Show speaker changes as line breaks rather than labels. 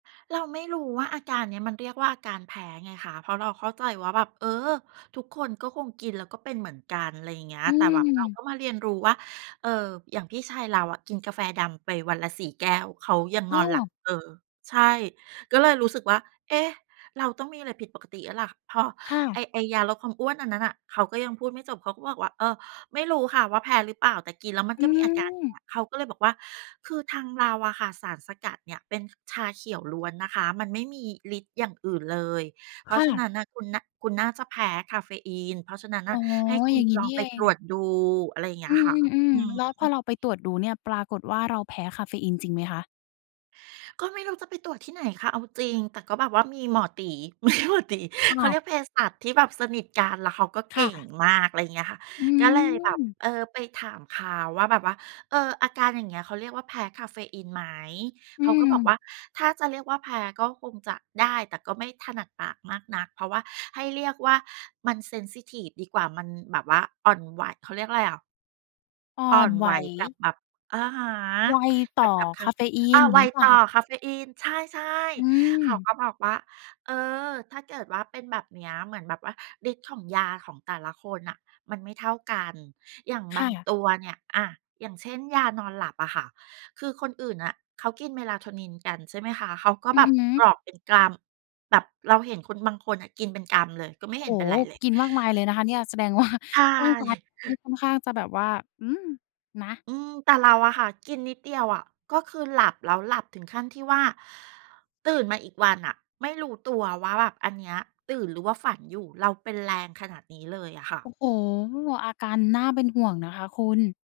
เราไม่รู้ว่า อาการเนี้ยมันเรียกว่าอาการแพ้ไงคะ เพราะเราเข้าใจว่าแบบ เออ ทุกคนก็คงกินแล้วก็เป็นเหมือนกัน อะไรอย่างเงี้ย
อ
แต่แบบเรา
ืม
ก็มาเรียนรู้ว่า เอ่อ อย่างพี่ชายเราอะกินกาแฟดำไปวันละ 4 แก้ว เขายัง
อ
น
้
อ
อ
นหลับ เออ ใช่ ก็เลยรู้สึกว่า เอ๊ะ เราต้องมีอะไรผิดปกติแล้วล่ะ เพราะ
ค่
ไอ้
ะ
ไอ้ยาลดความอ้วนอันนั้นน่ะ เขาก็ยังพูดไม่จบ เขาก็บอกว่า เออ ไม่รู้ค่ะว่าแพ้หรือเปล่า? แต่กินแล้วมัน
อ
ก็มีอาการเ
ืม
งี้ย เขาก็เลยบอกว่า "คือทางเราอะค่ะ สารสกัดเนี่ยเป็นชาเขียวล้วนนะคะ มันไม่มีฤทธิ์อย่างอื่นเลย เพร
ค
า
่
ะฉะน
ะ
ั้นน่ะคุณ น คุณน่าจะแพ้กาเฟอีน เพราะฉะนั้น
อ
น่
๋
ะ
อ
ให้ค
อ
ุ
ย่
ณ
างงี้
ล
น
อ
ี
ง
่
ไ
เ
ป
อ
ต
ง
รวจดู" อะไรอย่างเง
อ
ี้
ื
ยค่ะ
ม
อื
ๆ
อ
ๆ แล้วพ
ฮ
อ
ึ
เราไปตรวจดูเนี่ยปรากฏว่า เราแพ้กาเฟอีนจริงไหมคะ?
ก็ไม่รู้จะไปตรวจที่ไหนค่ะ? เอาจริง แต่ก็แบบว่ามีหมอตี๋ มีหมอตี๋
อ้
เข
า
า
ว
เรียกเภสัชที่แบบสนิทกัน แล้วเขาก็
ค
เก
่
่ง
ะ
มาก อะไรเงี้ยค่ะ
อื
ก็เลยแบบ
ม
เออ ไปถามเขาว่าแบบว่า เออ อาการอย่างเงี้ยเขาเรียกว่าแพ้กาเฟอีนไหม?
อื
เขาก็บอกว
ม
่า ถ้าจะเรียกว่าแพ้ก็คงจะได้ แต่ก็ไม่ถนัดปากมากนัก เพราะว่าให้เรียกว่ามันเซนซิทิฟดีกว่า มันแบบว่าอ่อนไหว เขาเรียกอะไรอะ
อ่อ
อ่อ
น
น
ไหว
ไหวกับแบบ อะฮะ
ไว
เก
ต่
ี
อ
่ยวกับก
ก
า
า
เ
เ
ฟ
ฟ
อีน
อี
อ
น
า ไว
งี้เปล่า
ต่อ
คะ?
กาเฟอีน ใช่
อื
ๆ เขา
ม
ก็บอกว่า เออ ถ้าเกิดว่าเป็นแบบเนี้ย เหมือนแบบว่าฤทธิ์ของยาของแต่ละคนน่ะมันไม่เท่ากัน อย่าง
ค
บา
่
ง
ะ
ตัวเนี่ย อะ อย่างเช่น ยานอนหลับอะค่ะ คือคนอื่นน่ะ เขากิน Melatonin กัน ใช่ไหมคะ เขาก็
อื
แบ
อ
บ
ฮ
ก
ึ
รอกเป็นกรัม แบบเราเห็นคนบางคนน่ะกินเป็นกำเลย ก็ไ
โ
ม
อ
่
้
เ
โ
ห
ฮ
็นเป็นไรเลย
กินมากมายเลยนะคะเนี่ย แสดงว่า
ใช
ร่างกาย
่
นี่ค่อนข้างจะแบบว่า อืม นะ
อืม แต่เราอะค่ะกินนิดเดียวอะ ก็คือหลับแล้ว หลับถึงขั้นที่ว่า ตื่นมาอีกวันน่ะไม่รู้ตัวว่า แบบอันเนี้ยตื่นหรือว่าฝันอยู่ เราเป็นแรงขนาดนี้เลยอะค่ะ
โอ้โฮ อาการน่าเป็นห่วงนะคะคุณ